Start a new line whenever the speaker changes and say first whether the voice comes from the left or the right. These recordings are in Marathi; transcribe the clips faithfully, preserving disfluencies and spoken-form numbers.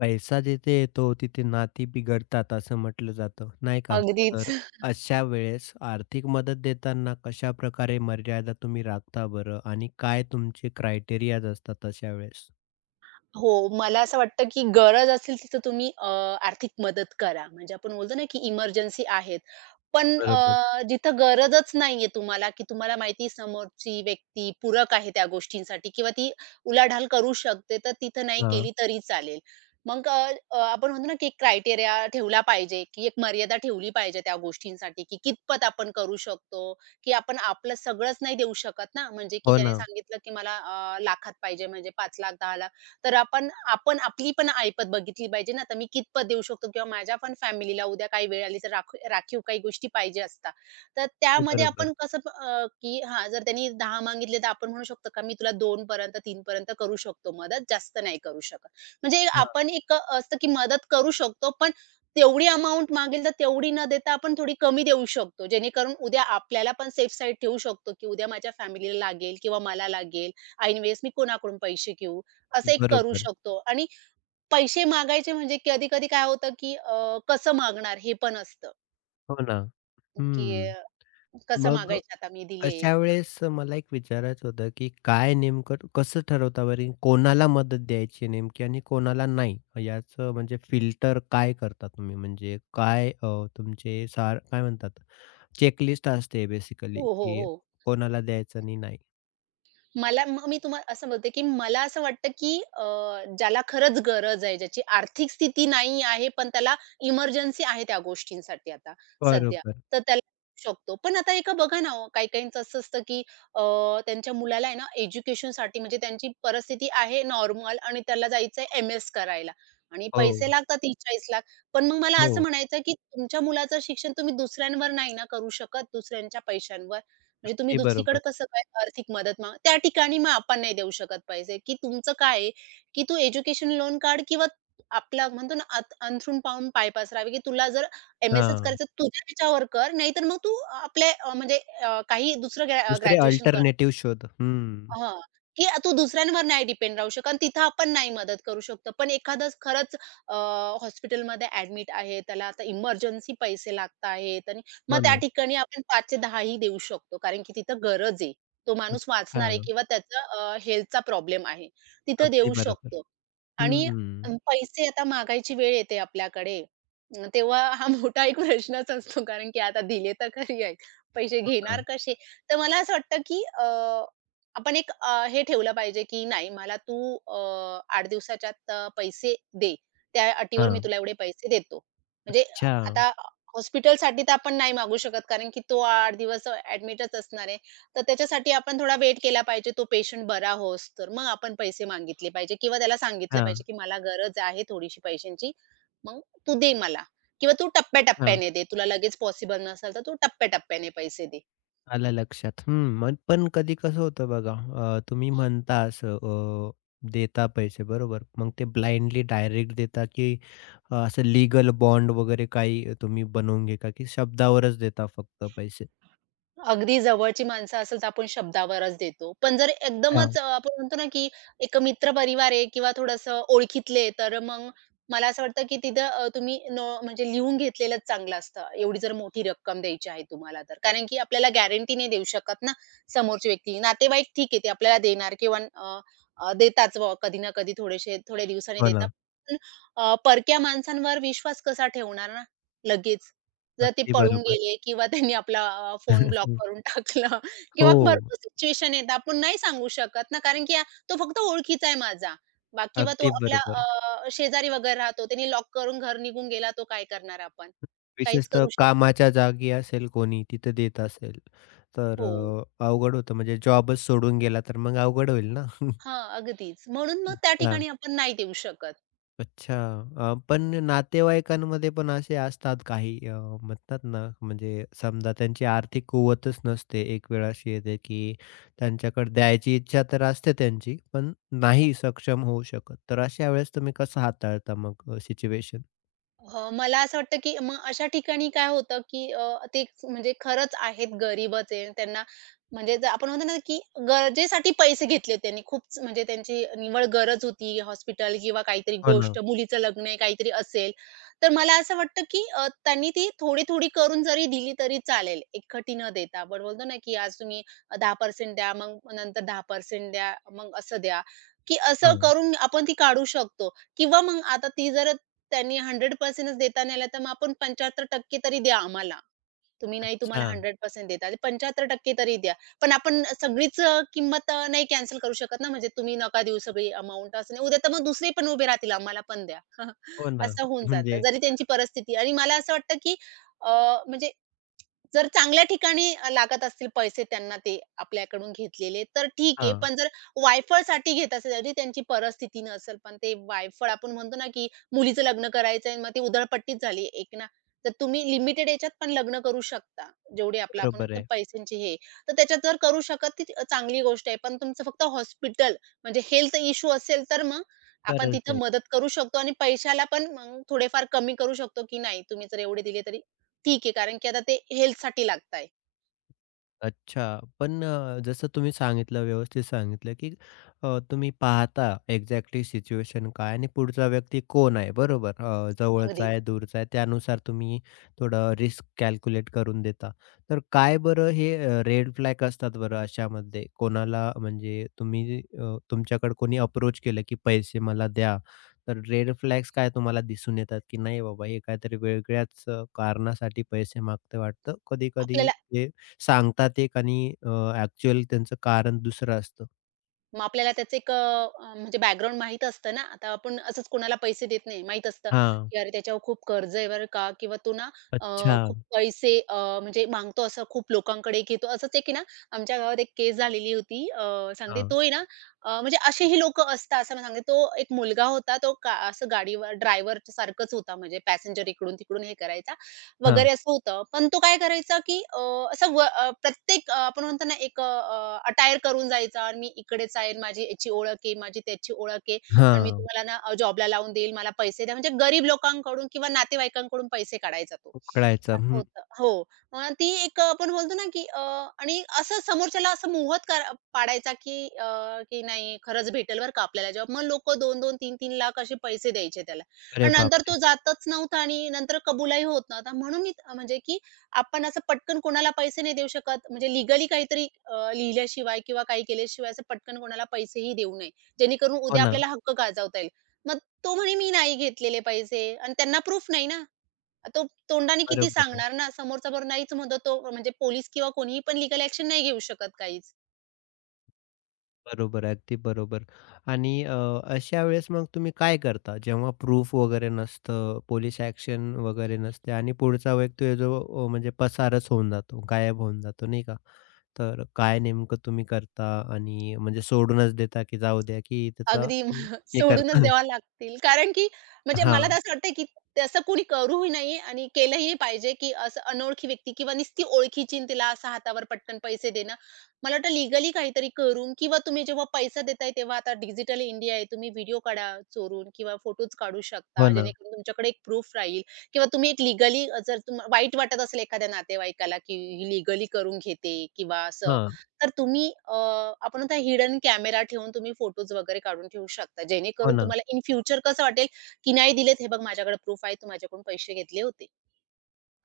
left: पैसा जिथे येतो तिथे नाती बिघडतात असं म्हटलं जातं, नाही का?
right: अगदीच.
left: तर अशा वेळेस आर्थिक मदत देताना कशाप्रकारे मर्यादा तुम्ही राखता बरं? आणि काय तुमचे क्रायटेरियाज असतात अशा वेळेस?
right: हो, मला असं वाटतं, की गरज असेल तिथं तुम्ही अ, आर्थिक मदत करा. म्हणजे आपण बोलतो ना, की इमर्जन्सी आहेत. पण अ,
left: बरोबर.
right: जिथं गरजच नाहीये तुम्हाला, की तुम्हाला माहिती आहे समोरची व्यक्ती पूरक आहे त्या गोष्टींसाठी किंवा ती उलाढाल करू शकते, तर तिथं नाही
left: हां.
right: केली तरी चालेल. मग अ, अ, आपण म्हणतो ना, की एक क्रायटेरिया ठेवला पाहिजे, की एक मर्यादा ठेवली पाहिजे त्या गोष्टींसाठी, की कितपत आपण करू शकतो, की आपण आपलं सगळंच नाही देऊ शकत ना. म्हणजे की
left: हो
right: त्याने
left: ना.
right: सांगितलं, की मला अ, लाखात पाहिजे म्हणजे पाच,लाख दहा,लाख तर आपण आपण आपली पण ऐपत बघितली पाहिजे ना, तर मी कितपत देऊ शकतो किंवा माझ्या पण फॅमिलीला उद्या काही वेळ आली तर राख राखीव काही गोष्टी पाहिजे असतात. तर
left: ते
right: त्यामध्ये
left: बरोबर.
right: आपण कसं अ, की हां, जर त्यांनी दहा मागितले तर आपण म्हणू शकतो का मी तुला दोन पर्यंत तीन पर्यंत करू शकतो मदत, जास्त नाही करू शकत. म्हणजे
left: हां.
right: आपण एक असतं की मदत करू शकतो, पण तेवढी अमाउंट मागेल तर तेवढी न देता आपण थोडी कमी देऊ शकतो. जेणेकरून उद्या आपल्याला पण सेफ साईड ठेवू शकतो, की उद्या माझ्या फॅमिलीला लागेल किंवा मला लागेल ऐनवेळेस मी कोणाकडून पैसे घेऊ. असं एक करू
left: बरोबर.
right: शकतो आणि पैसे मागायचे म्हणजे कधी-कधी काय होतं, की अ, कसं मागणार हे पण असतं,
left: हो ना.
right: की
left: हं.
right: अ, कसं
left: मग
right: मागायचे आता मी
left: अशा
right: दिलेत.
left: वेळेस मला एक विचारायचं होतं, की काय नेमकं कसं ठरवता बरी? कोणाला मदत द्यायची नेमकी आणि कोणाला नाही? याचं म्हणजे फिल्टर काय करता तुम्ही? म्हणजे काय अ, तुमचे सार काय म्हणतात चेकलिस्ट असते बेसिकली,
right: हो, हो,
left: की
right: हो.
left: कोणाला द्यायचं आणि नाही.
right: मला मग मी तुम्हाला असं बोलते, की मला असं वाटतं, की अ, ज्याला खरंच गरज आहे, ज्याची आर्थिक स्थिती नाही आहे, पण त्याला इमर्जन्सी आहे त्या गोष्टींसाठी आता सध्या,
left: बरोबर.
right: तर त्याला देऊ शकतो. पण आता एका बघा ना हो, काही-काहींचं असं असतं, की अ, त्यांच्या मुलाला आहे ना एज्युकेशनसाठी म्हणजे त्यांची परिस्थिती आहे नॉर्मल आणि त्याला जायचं एम-एस करायला आणि पैसे
left: हो,
right: लागतात तीस चाळीस लाख. पण मग मला असं
left: हो.
right: म्हणायचं, की तुमच्या मुलाचं शिक्षण तुम्ही दुसऱ्यांवर नाही ना करू शकत, दुसऱ्यांच्या पैशांवर. म्हणजे तुम्ही
left: अगदी
right: दुसरीकडे
left: बरोबर.
right: कसं काय आर्थिक मदत माग त्या ठिकाणी मग आपण नाही देऊ शकत पैसे, की तुमचं काय आहे, की तू एज्युकेशन लोन काढ किंवा आपला म्हणतो ना अंथ अंथरूण पाहून पाय पसरावे, की तुला जर एम-एसच
left: हां.
right: करायचं तुझ्या ह्याच्यावर कर, नाहीतर मग तू आपल्या अ, म्हणजे अ, काही दुसरं
left: दुसरे
right: ग्रॅज्युएशन कर.
left: अल्टरनेटिव्ह शोध. हं.
right: हां, की तू दुसऱ्यांवर नाही डिपेंड राहू शकत आणि तिथं आपण नाही मदत करू शकतो. पण एखादंच खरंच अ, हॉस्पिटलमध्ये ॲडमिट आहे, त्याला आता इमर्जन्सी पैसे लागत आहेत आणि मग
left: हो
right: त्या
left: ना.
right: ठिकाणी आपण पाच ते दहा ही देऊ शकतो. कारण की तिथं गरज आहे. तो माणूस
left: अच्छा.
right: वाचणार आहे किंवा त्याचा हेल्थचा प्रॉब्लेम आहे. तिथं
left: अगदी
right: देऊ
left: बरोबर.
right: शकतो. आणि
left: हं.
right: अं, पैसे आता मागायची वेळ येते आपल्याकडे. अ, तेव्हा हा मोठा एक प्रश्नच असतो. कारण की आता दिले तर खरी आहेत. पैसे
left: हो
right: घेणार
left: ना.
right: कसे? तर मला असं वाटतं, की आपण एक अ, हे ठेवलं पाहिजे, की नाही मला तू अ, आठ दिवसाच्या आत अ, पैसे दे. त्या अटीवर मी
left: हां.
right: तुला एवढे पैसे देतो. म्हणजे
left: अच्छा.
right: आता हॉस्पिटलसाठी तर आपण नाही मागू शकत, कारण की तो आठ दिवस ॲडमिटच असणार आहे. तर त्याच्यासाठी आपण थोडा वेट केला पाहिजे, तो पेशंट बरा होईस्तोवर. मग आपण पैसे मागितले पाहिजे किंवा त्याला सांगितलं
left: हां,
right: पाहिजे, की मला गरज आहे थोडीशी पैशांची, मग तू दे मला किंवा तू
left: हां.
right: टप्प्या दे. तुला लगेच पॉसिबल नसेल, तर तू टप्प्या पैसे दे.
left: आलं लक्षात. हं, मग पण कधी कसं होतं बघा, अ, तुम्ही म्हणता असं अ, देता पैसे बरोबर. मग ते ब्लाइंडली डायरेक्ट देता की अ, असं लीगल बॉन्ड वगैरे काही तुम्ही बनवून घेता की शब्दावरच देता फक्त पैसे?
right: अगदी जवळची माणसं असेल तर आपण शब्दावरच देतो. पण जर
left: हां,
right: एकदमच अ, आपण म्हणतो ना, की एक मित्र मित्रपरिवार आहे किंवा थोडंसं ओळखीतले, तर मग मला असं वाटतं, की तिथं अ, तुम्ही नो म्हणजे लिहून घेतलेलंच चांगलं असतं. एवढी जर मोठी रक्कम द्यायची आहे तुम्हाला तर. कारण की आपल्याला गॅरंटी नाही देऊ शकत ना, समोरची व्यक्ती. नातेवाईक ठीक आहे, ते आपल्याला देणार किंवा अ, अ, देतात बुवा कधी ना कधी थोडेसे थोड्या दिवसांनी
left: हो
right: देतात.
left: ना.
right: पण अ, परक्या माणसांवर विश्वास कसा ठेवणार ना लगेच? जर ते
left: अगदी
right: पळून
left: बरोबर.
right: गेले किंवा त्यांनी आपला अ, फोन ब्लॉक करून टाकला किंवा
left: हो,
right: भरपूर सिच्युएशन येतात. आपण नाही सांगू शकत ना, कारण की तो फक्त ओळखीचा आहे माझा. बा किंवा तो
left: अगदी
right: आपला
left: बरोबर.
right: अ, शेजारी वगैरे राहतो. त्याने लॉक करून घर निघून गेला, तो काय करणार आपण? काहीच
left: विशेषतः
right: करू शकत
left: कामाच्या जागी असेल कोणी तिथे देत असेल, तर
right: हो.
left: अ, अवघड होतं म्हणजे जॉबच सोडून गेला तर मग अवघड होईल ना.
right: हां, अगदीच. म्हणून मग त्या ठिकाणी आपण नाही देऊ शकत.
left: अच्छा. अ, पण नातेवाईकांमध्ये पण असे असतात काही अ, म्हणतात ना, म्हणजे समजा त्यांची आर्थिक कुवतच नसते. एक वेळ अशी येते, की त्यांच्याकडे द्यायची इच्छा तर असते त्यांची, पण नाही सक्षम होऊ शकत. तर अशा वेळेस तुम्ही कसं हाताळता मग अ, सिच्युएशन?
right: अ, मला असं वाटतं, की मग अशा ठिकाणी काय होतं, की अ, ते म्हणजे खरंच आहेत गरीबच आहे. त्यांना म्हणजे जर आपण म्हणतो ना, की गरजेसाठी पैसे घेतले त्यांनी. खूप म्हणजे त्यांची निव्वळ गरज होती. हॉस्पिटल किंवा काहीतरी
left: हो ना.
right: गोष्ट, मुलीचं लग्न आहे, काहीतरी असेल. तर मला असं वाटतं, की अ, त्यांनी ती थोडी-थोडी करून जरी दिली तरी चालेल, एकखटी न देता. आपण बोलतो ना, की आज तुम्ही दहा टक्के द्या, मग नंतर दहा टक्के द्या, मग असं द्या, की असं
left: हां.
right: करून आपण ती काढू शकतो. किंवा मग आता ती जर त्यांनी शंभर टक्के च देता नाही आला, तर मग आपण पंच्याहत्तर टक्के तरी द्या आम्हाला. तुम्ही नाही तुम्हाला
left: अच्छा.
right: शंभर टक्के देता आले, पंच्याहत्तर टक्के तरी द्या. पण आपण सगळीच अ, किंमत अ, नाही कॅन्सल करू शकत ना, म्हणजे तुम्ही नका देऊ सगळी अमाउंट असं नाही. उद्या तर मग दुसरे पण उभे राहतील, आम्हाला पण द्या.
left: हो ना.
right: असं होऊन जातं,
left: म्हणजे
right: जरी त्यांची परिस्थिती आणि मला असं वाटतं, की अ, म्हणजे जर चांगल्या ठिकाणी लागत असतील पैसे त्यांना ते आपल्याकडून घेतलेले, तर ठीक आहे.
left: हां,
right: पण जर वायफळसाठी घेत असेल, जरी त्यांची परिस्थिती नसेल, पण ते वायफळ आपण म्हणतो ना, की मुलीचं लग्न करायचंय आणि मग ती उधळपट्टीच झाली एक ना. तर तुम्ही लिमिटेड याच्यात पण लग्न करू शकता. जेवढी आपलं आपण
left: बरोबर
right: म्हणतो
left: आहे.
right: पैशांची हे. तर त्याच्यात जर करू शकत ती चांगली गोष्ट आहे. पण तुमचं फक्त हॉस्पिटल म्हणजे हेल्थ इश्यू असेल तर मग आपण
left: तरच
right: तिथं मदत करू शकतो आणि पैशाला पण मग थोडेफार कमी करू शकतो, की नाही तुम्ही जर एवढे दिले तरी ठीक आहे. कारण की आता ते हेल्थसाठी लागत आहे.
left: अच्छा. पण अ, जसं तुम्ही सांगितलं, व्यवस्थित सांगितलं, की अ, तुम्ही पाहता एक्झॅक्टली सिच्युएशन काय आणि पुढचा व्यक्ती कोण आहे, बरोबर? अ, जवळचा
right: अगदीच.
left: आहे, दूरचा आहे, त्यानुसार तुम्ही थोडं रिस्क कॅल्क्युलेट करून देता. तर काय बरं हे रेड फ्लॅग असतात बरं अशामध्ये? कोणाला म्हणजे तुम्ही अ, तुमच्याकडे कोणी अप्रोच केलं, की पैसे मला द्या, तर रेड फ्लॅग्स काय तुम्हाला दिसून येतात, की नाही बाबा हे काहीतरी वेगळ्याच अ, कारणासाठी पैसे मागते वाटतं. कधी-कधी
right: आपल्याला
left: सांगतात एक आणि अ, ॲक्चुअल त्यांचं कारण दुसरं असतं.
right: मग आपल्याला त्याचं एक अ, अ, म्हणजे बॅकग्राऊंड माहीत असतं ना. आता आपण असंच कोणाला पैसे देत नाही. माहीत असतं,
left: हां.
right: की "अरे, त्याच्यावर खूप कर्ज आहे बरं का" किंवा "तो ना अ,
left: अच्छा.
right: खूप पैसे अ, म्हणजे मागतो, असं खूप लोकांकडे घेतो." असंच एक आहे ना, आमच्या गावात एक केस झालेली होती. अ, सांगते
left: हां,
right: तो आहे ना अ, म्हणजे असेही लोकं असतात असं मला सांगते. तो एक मुलगा होता, तो का असं गाडीवर ड्रायव्हर सारखंच होता म्हणजे पॅसेंजर इकडून-तिकडून हे करायचा.
left: हां,
right: वगैरे असं होतं. पण तो काय करायचा, की अ, असं व अ, प्रत्येक अ, आपण म्हणतो ना एक अ, अ, अटायर करून जायचा आणि मी इकडेच आहे, माझी याची ओळख आहे, माझी त्याची ओळख आहे आणि मी
left: हां.
right: तुम्हाला ना अ, जॉबला लावून देईल, मला पैसे द्या. म्हणजे गरीब लोकांकडून किंवा नातेवाईकांकडून पैसे काढायचा तो.
left: उकळायचा.
right: असं
left: हं.
right: होतं. हो. अ, ती एक आपण बोलतो ना, की अ, आणि असं समोरच्याला असं मोहत कर पाडायचा, की अ, की नाही खरंच भेटेल बरं का आपल्याला जॉब. मग लोकं दोन दोन, तीन तीन लाख असे पैसे द्यायचे त्याला.
left: अरे
right: आणि नंतर
left: बापरे!
right: तो जातच नव्हता आणि नंतर कबूलही होत नव्हता. म्हणून मी म्हणजे की आपण असं पटकन कोणाला पैसे नाही देऊ शकत. म्हणजे लीगली काहीतरी अ, लिहिल्याशिवाय किंवा काही केल्याशिवाय असं पटकन कोणाला पैसेही देऊ नये. जेणेकरून
left: हो
right: उद्या
left: ना.
right: आपल्याला हक्क गाजवता येईल. मग तो म्हणे मी नाही घेतलेले पैसे आणि त्यांना प्रूफ नाही ना. तो तोंडाने किती
left: बरोबर आहे.
right: सांगणार ना. समोरचा बरोबर नाहीच म्हणतो तो म्हणजे पोलीस किंवा कोणीही पण लीगल एक्शन नाही घेऊ शकत काहीच.
left: बरोबर आहे. अगदी बरोबर. आणि अ, अशा वेळेस मग तुम्ही काय करता? जेव्हा प्रूफ वगैरे नसतं, पोलिस ॲक्शन वगैरे नसते आणि पुढचा व्यक्ती जो अ, म्हणजे पसारच होऊन जातो, गायब होऊन जातो, नाही का? तर काय नेमकं तुम्ही करता आणि म्हणजे सोडूनच देता की जाऊ द्या की त्याचा
right: अगदी म-
left: हे
right: सोडूनच
left: करता?
right: द्यावा लागतील. कारण की म्हणजे मला तर
left: हां.
right: असं वाटतं, की तसं कोणी करूही नाही आणि केलंही पाहिजे, की असं अनोळखी व्यक्ती किंवा नुसती ओळखीची आणि तिला असं हातावर पटकन पैसे देणं. मला वाटतं लीगली काहीतरी करून किंवा तुम्ही जेव्हा पैसा देताय तेव्हा आता डिजिटल इंडिया आहे. तुम्ही व्हिडिओ काढा चोरून किंवा फोटोज काढू
left: हो
right: शकता.
left: ना.
right: जेणेकरून तुमच्याकडे एक प्रूफ राहील किंवा तुम्ही एक लीगली जर तुम्हाला वाईट वाटत असेल एखाद्या नातेवाईकाला, की ही लीगली करून घेते किंवा असं
left: हां,
right: तर तुम्ही अ, आपण म्हणतो हिडन कॅमेरा ठेवून तुम्ही फोटोज वगैरे काढून ठेवू शकता.
left: हो
right: जेणेकरून
left: ना.
right: तुम्हाला इन फ्युचर कसं वाटेल, की नाही दिलेत हे बघ माझ्याकडे प्रूफ आहे, तू माझ्याकडून पैसे घेतले होते.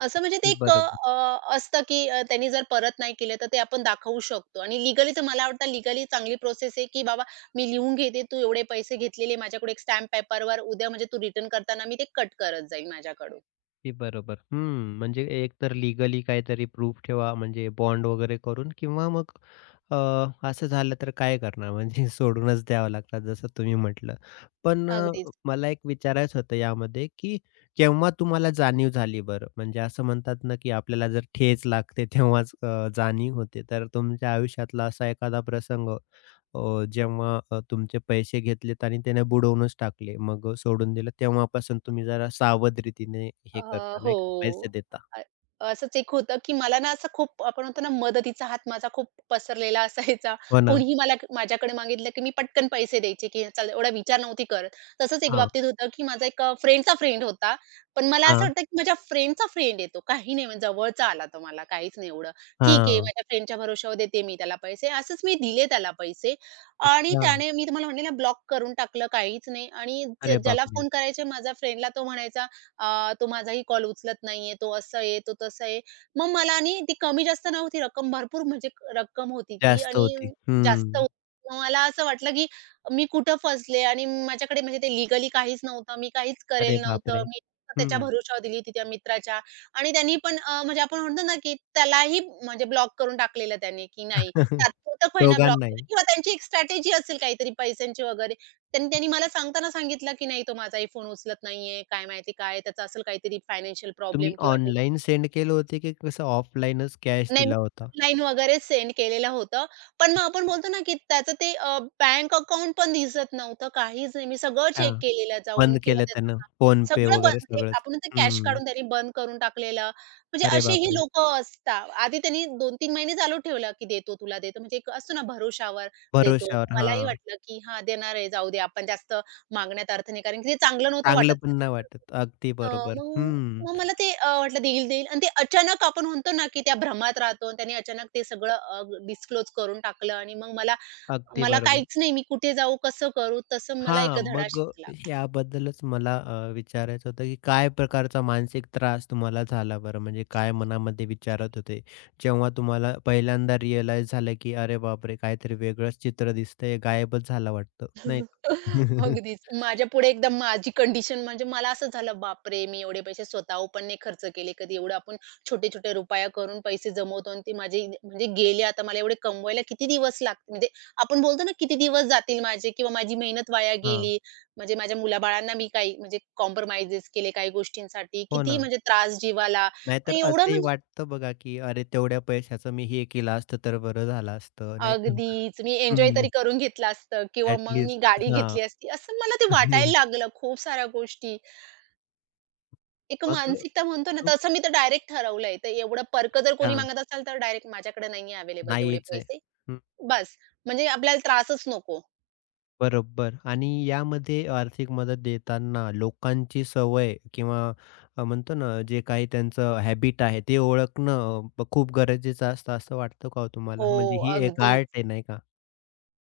right: असं म्हणजे ते
left: ते
right: एक
left: बरोबर,
right: अ, असतं, की अ, त्यांनी जर परत नाही केले तर ते आपण दाखवू शकतो आणि लीगली तर मला वाटतं लीगली चांगली प्रोसेस आहे, की बाबा मी लिहून घेते, तू एवढे पैसे घेतलेले माझ्याकडून एक स्टॅम्प पेपरवर उद्या म्हणजे तू रिटर्न करताना मी ते कट करत जाईल माझ्याकडून.
left: ते बरोबर. हं, म्हणजे एक तर लीगली काहीतरी प्रूफ ठेवा, म्हणजे बॉन्ड वगैरे करून किंवा मग अ, असं झालं तर काय करणार म्हणजे सोडूनच द्यावं लागतात जसं तुम्ही म्हटलं. पण अ,
right: अगदीच.
left: मला एक विचारायचं होतं यामध्ये, की केव्हा तुम्हाला जाणीव झाली बरं? म्हणजे असं म्हणतात ना, की आपल्याला जर ठेच लागते तेव्हाच अ, जाणीव होते. तर तुमच्या आयुष्यातला असा एखादा प्रसंग अ, जेव्हा अ, तुमचे पैसे घेतलेत आणि त्याने बुडवूनच टाकले, मग सोडून दिलं, तेव्हापासून तुम्ही जरा सावध रीतीने हे
right: अ,
left: करता नाही
right: हो.
left: का, पैसे देता.
right: अ, असंच एक होतं, की मला ना असं खूप आपण म्हणतो ना, मदतीचा हात माझा खूप पसरलेला असायचा.
left: हो ना.
right: कोणीही मला माझ्याकडे मागितलं, की मी पटकन पैसे द्यायचे, की चल एवढा विचार नव्हती करत. तसंच एक
left: हां,
right: बाबतीत होतं, की माझा एक अ, फ्रेंडचा फ्रेंड होता. पण मला असं
left: हां,
right: वाटतं, की माझ्या फ्रेंडचा फ्रेंड आहे तो. काही नाही म्हणजे जवळचा आला तो मला, काहीच नाही एवढं. ठीक आहे,
left: हां.
right: माझ्या फ्रेंडच्या भरोश्यावर देते मी त्याला पैसे. असंच मी दिले त्याला पैसे आणि
left: अच्छा.
right: त्याने मी तुम्हाला म्हणले ना, ब्लॉक करून टाकलं, काहीच नाही आणि ज
left: अरे
right: ज्याला
left: बापरे!
right: फोन करायचे माझ्या फ्रेंडला, तो म्हणायचा अ, "तो माझाही कॉल उचलत नाहीये, तो असं आहे, तो तसा आहे." मग मला आणि ती कमी जास्त नव्हती रक्कम, भरपूर म्हणजे क- रक्कम होती ती
left: जास्त
right: आणि
left: होती. हं.
right: जास्त होती. मग मला असं वाटलं, की मी कुठं फसले आणि माझ्याकडे म्हणजे ते लीगली काहीच नव्हतं. मी काहीच करेल
left: अरे
right: नव्हतं.
left: बापरे!
right: मी फक्त त्याच्या
left: हं.
right: भरोश्यावर दिली होती त्या मित्राच्या. आणि त्यांनी पण अ, म्हणजे आपण म्हणतो ना, की त्यालाही म्हणजे ब्लॉक करून टाकलेलं त्याने, की नाही तात्पुरतं होईना ब्लॉक
left: दोघांनाही.
right: केलं किंवा त्यांची एक स्ट्रॅटेजी असेल काहीतरी पैशांची वगैरे. त्यांनी त्यांनी मला सांगताना सांगितलं, की "नाही, तो माझाही फोन उचलत नाहीये, काय माहिती काय त्याचा असेल काहीतरी फायनान्शियल
left: तुम्ही
right: प्रॉब्लेम किंवा हे."
left: ऑनलाईन सेंड केलं होते की कसं ऑफलाईनच कॅश
right: नाही, मी
left: दिला होता?
right: ऑनलाईन वगैरे सेंड केलेलं होतं. पण मग आपण बोलतो ना, की त्याचं ते अ, बँक अकाउंट पण दिसत नव्हतं, काहीच नाही. मी सगळं चेक
left: हां.
right: केलेलं जाऊन
left: बंद
right: किंवा
left: केलं
right: त्याचं
left: त्यानं.
right: नाव
left: फोन पे
right: सगळं बंद
left: वगैरे
right: म्हणजे
left: सगळंच.
right: आपण ते कॅश
left: हं.
right: काढून त्यांनी बंद करून टाकलेलं. म्हणजे
left: अरे
right: असेही
left: बापरे!
right: लोकं असतात. आधी त्यांनी दोन-तीन महिने चालू ठेवलं, की देतो तुला देतो. म्हणजे एक असतो ना भरोशावर देतो.
left: भरोश्यावर.
right: मलाही
left: हां.
right: वाटलं, की हां, देणार आहे, जाऊ दे आपण जास्त मागण्यात अर्थ नाही. कारण की ते चांगलं नव्हतं वाटत.
left: चांगलं पण नाही वाटत. अगदी
right: अ,
left: बरोबर.
right: मग
left: हं,
right: मग मला ते अ, वाटलं देईल-देईल आणि ते अचानक आपण म्हणतो ना, की त्या भ्रमात राहतो आणि त्याने अचानक ते सगळं अ, डिस्क्लोज करून टाकलं आणि मग मला
left: अगदी
right: मला
left: बरोबर.
right: काहीच नाही, मी कुठे जाऊ, कसं करू, तसं मला एक
left: हां,
right: धडा
left: मग अ,
right: शिकला.
left: याबद्दलच मला अ, विचारायचं होतं, की काय प्रकारचा मानसिक त्रास तुम्हाला झाला बरं? म्हणजे काय मनामध्ये विचारत होते? जेव्हा तुम्हाला पहिल्यांदा रिअलाईज झालं, की "अरे बापरे! काहीतरी वेगळंच चित्र दिसतंय, गायबच झाला वाटतं." नाही का?
right: अगदीच. माझ्यापुढे एकदा माझी कंडिशन म्हणजे मला असं झालं, बापरे! मी एवढे पैसे स्वतःहून पण नाही खर्च केले कधी. एवढं आपण छोटे-छोटे रुपया करून पैसे जमवतो आणि ते माझे म्हणजे गेले. आता मला एवढे कमवायला किती दिवस लागतील? म्हणजे आपण बोलतो ना, किती दिवस जातील माझे किंवा माझी मेहनत वाया
left: हां,
right: गेली. म्हणजे माझ्या मुलाबाळांना मी काही म्हणजे कॉम्प्रोमाइज केले काही गोष्टींसाठी.
left: हो
right: किती
left: ना.
right: म्हणजे त्रास जीवाला
left: नाहीतर
right: आणि एवढं
left: असंही
right: म्हणजे
left: वाटतं बघा, की "अरे तेवढ्या पैशाचं मी हे केलं असतं तर बरं झालं असतं." नाही का?
right: अगदीच. मी एन्जॉय
left: हं,
right: तरी करून घेतलं असतं किंवा मग मी
left: ॲट
right: गाडी घेतली असती. असं मला ते वाटायला लागलं खूप साऱ्या गोष्टी. एक
left: मग अ,
right: मानसिकता म्हणतो ना,
left: तो
right: तसं मी तर डायरेक्ट ठरवलंय. तर एवढं पर्क जर कोणी
left: हां,
right: मागत असेल, तर डायरेक्ट माझ्याकडे नाहीये अवेलेबल तेवढे
left: नाहीच आहे.
right: पैसे.
left: हं,
right: बस, म्हणजे आपल्याला त्रासच नको.
left: बरोबर आणि यामध्ये आर्थिक मदत देताना लोकांची सवय किंवा अ, म्हणतो ना, जे काही त्यांचं हॅबिट आहे, ते ओळखणं अ, खूप गरजेचं असतं, असं वाटतं का हो
right: हो,
left: तुम्हाला? म्हणजे ही एक
right: अगदीच.
left: आर्ट आहे, नाही का?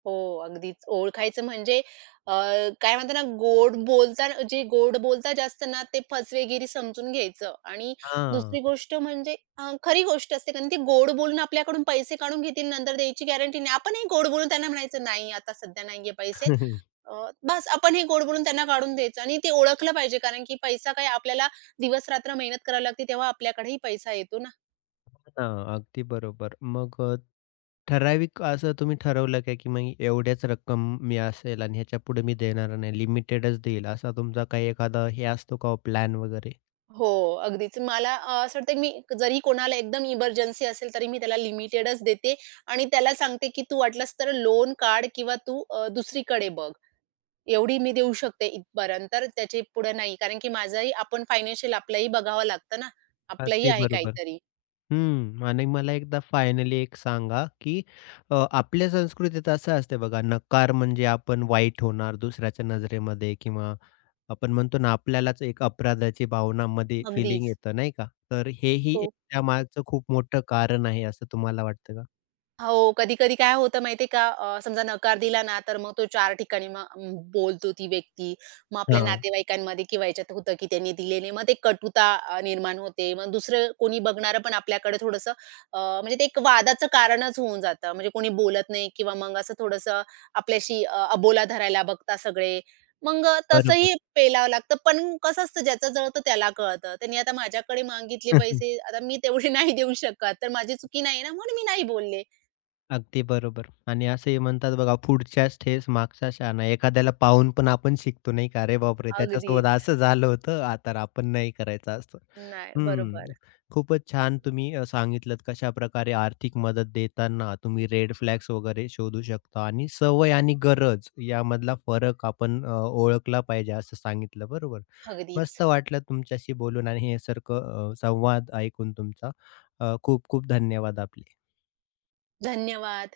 right: हो, अगदीच. ओळखायचं म्हणजे अ, काय म्हणतात ना, गोड बोलता जे गोड बोलता जास्त ना, ते फसवेगिरी समजून घ्यायचं आणि
left: हां.
right: दुसरी गोष्ट म्हणजे अ, खरी गोष्ट असते, कारण ते गोड बोलून आपल्याकडून पैसे काढून घेतील, नंतर द्यायची गॅरंटी नाही. आपणही गोड बोलून त्यांना म्हणायचं, "नाही, आता सध्या नाहीये पैसे." अ, बस आपण हे गोड बोलून त्यांना काढून द्यायचं आणि ते ओळखलं पाहिजे कारण की पैसा काय आपल्याला दिवस-रात्र मेहनत करावी लागते तेव्हा आपल्याकडेही पैसा येतो ना.
left: हो अगदी बरोबर. मग अ, ठराविक असं तुम्ही ठरवलं का, की मग एवढ्याच रक्कम मी असेल आणि ह्याच्यापुढे मी देणार नाही, लिमिटेडच देईल, असा तुमचा काही एखादा हे असतो का हो प्लॅन वगैरे?
right: हो, अगदीच. मला अ, असं वाटतं की मी जरी कोणाला एकदम इमर्जन्सी असेल तरी मी त्याला लिमिटेडच देते आणि त्याला सांगते की तू वाटलंस तर लोन काढ किंवा तू अ, दुसरीकडे बघ. एवढी मी देऊ शकते इथपर्यंत. तर त्याच्या पुढे नाही. कारण की माझाही आपण फायनान्शियल आपलंही बघावं लागतं ना. आपलंही
left: अगदी
right: आहे
left: बरोबर.
right: काहीतरी.
left: हं. आणि मला एकदा फायनली एक सांगा, की अ, आपल्या संस्कृतीत असं असते बघा, नकार म्हणजे आपण वाईट होणार दुसऱ्याच्या नजरेमध्ये किंवा आपण म्हणतो ना, आपल्यालाच एक अपराधाची भावनामध्ये फीलिंग
right: अगदीच.
left: येतं नाही का? तर हेही एक
right: हो.
left: त्यामागचं खूप मोठं कारण आहे असं तुम्हाला वाटतं का?
right: हो, कधी-कधी काय होतं माहिती का, अ, समजा नकार दिला ना, तर मग तो चार ठिकाणी मग अं, बोलतो ती व्यक्ती. मग आपल्या
left: हां,
right: नातेवाईकांमध्ये किंवा याच्यात होतं, की त्यांनी दिले नाही. मग ते कटुता अ, निर्माण होते. मग दुसरं कोणी बघणारं पण आपल्याकडे थोडंसं अ, म्हणजे ते एक वादाचं कारणच होऊन जातं. म्हणजे कोणी बोलत नाही किंवा मग असं थोडंसं आपल्याशी अ, अबोला धरायला बघता सगळे. मग
left: बरोबर.
right: तसंही पेलावं लागतं. पण कसं असतं, ज्याचं जळतं त्याला कळतं. त्यांनी आता माझ्याकडे मागितले पैसे, आता मी तेवढे नाही देऊ शकत, तर माझी चुकी नाही ना, म्हणून मी नाही बोलले.
left: अगदी बरोबर. आणि असंही म्हणतात बघा, "पुढच्याच ठेस मागचा शहाणा." एखाद्याला पाहून पण आपण शिकतो नाही का? "अरे बापरे! त्याच्यासोबत
right: अगदीच.
left: असं झालं होतं, आता आपण नाही करायचं असतं."
right: नाही, बरोबर.
left: हं. खूपच छान तुम्ही अ, सांगितलत प्रकारे आर्थिक मदत देताना तुम्ही रेड फ्लॅग्स वगैरे शोधू शकता आणि सवय आणि गरज यामधला फरक आपण अ, ओळखला पाहिजे असं सांगितलं बरोबर.
right: अगदीच.
left: मस्त वाटलं तुमच्याशी बोलून आणि हे सारखं अ, संवाद ऐकून तुमचा. अ, खूप खूप धन्यवाद आपले.
right: धन्यवाद.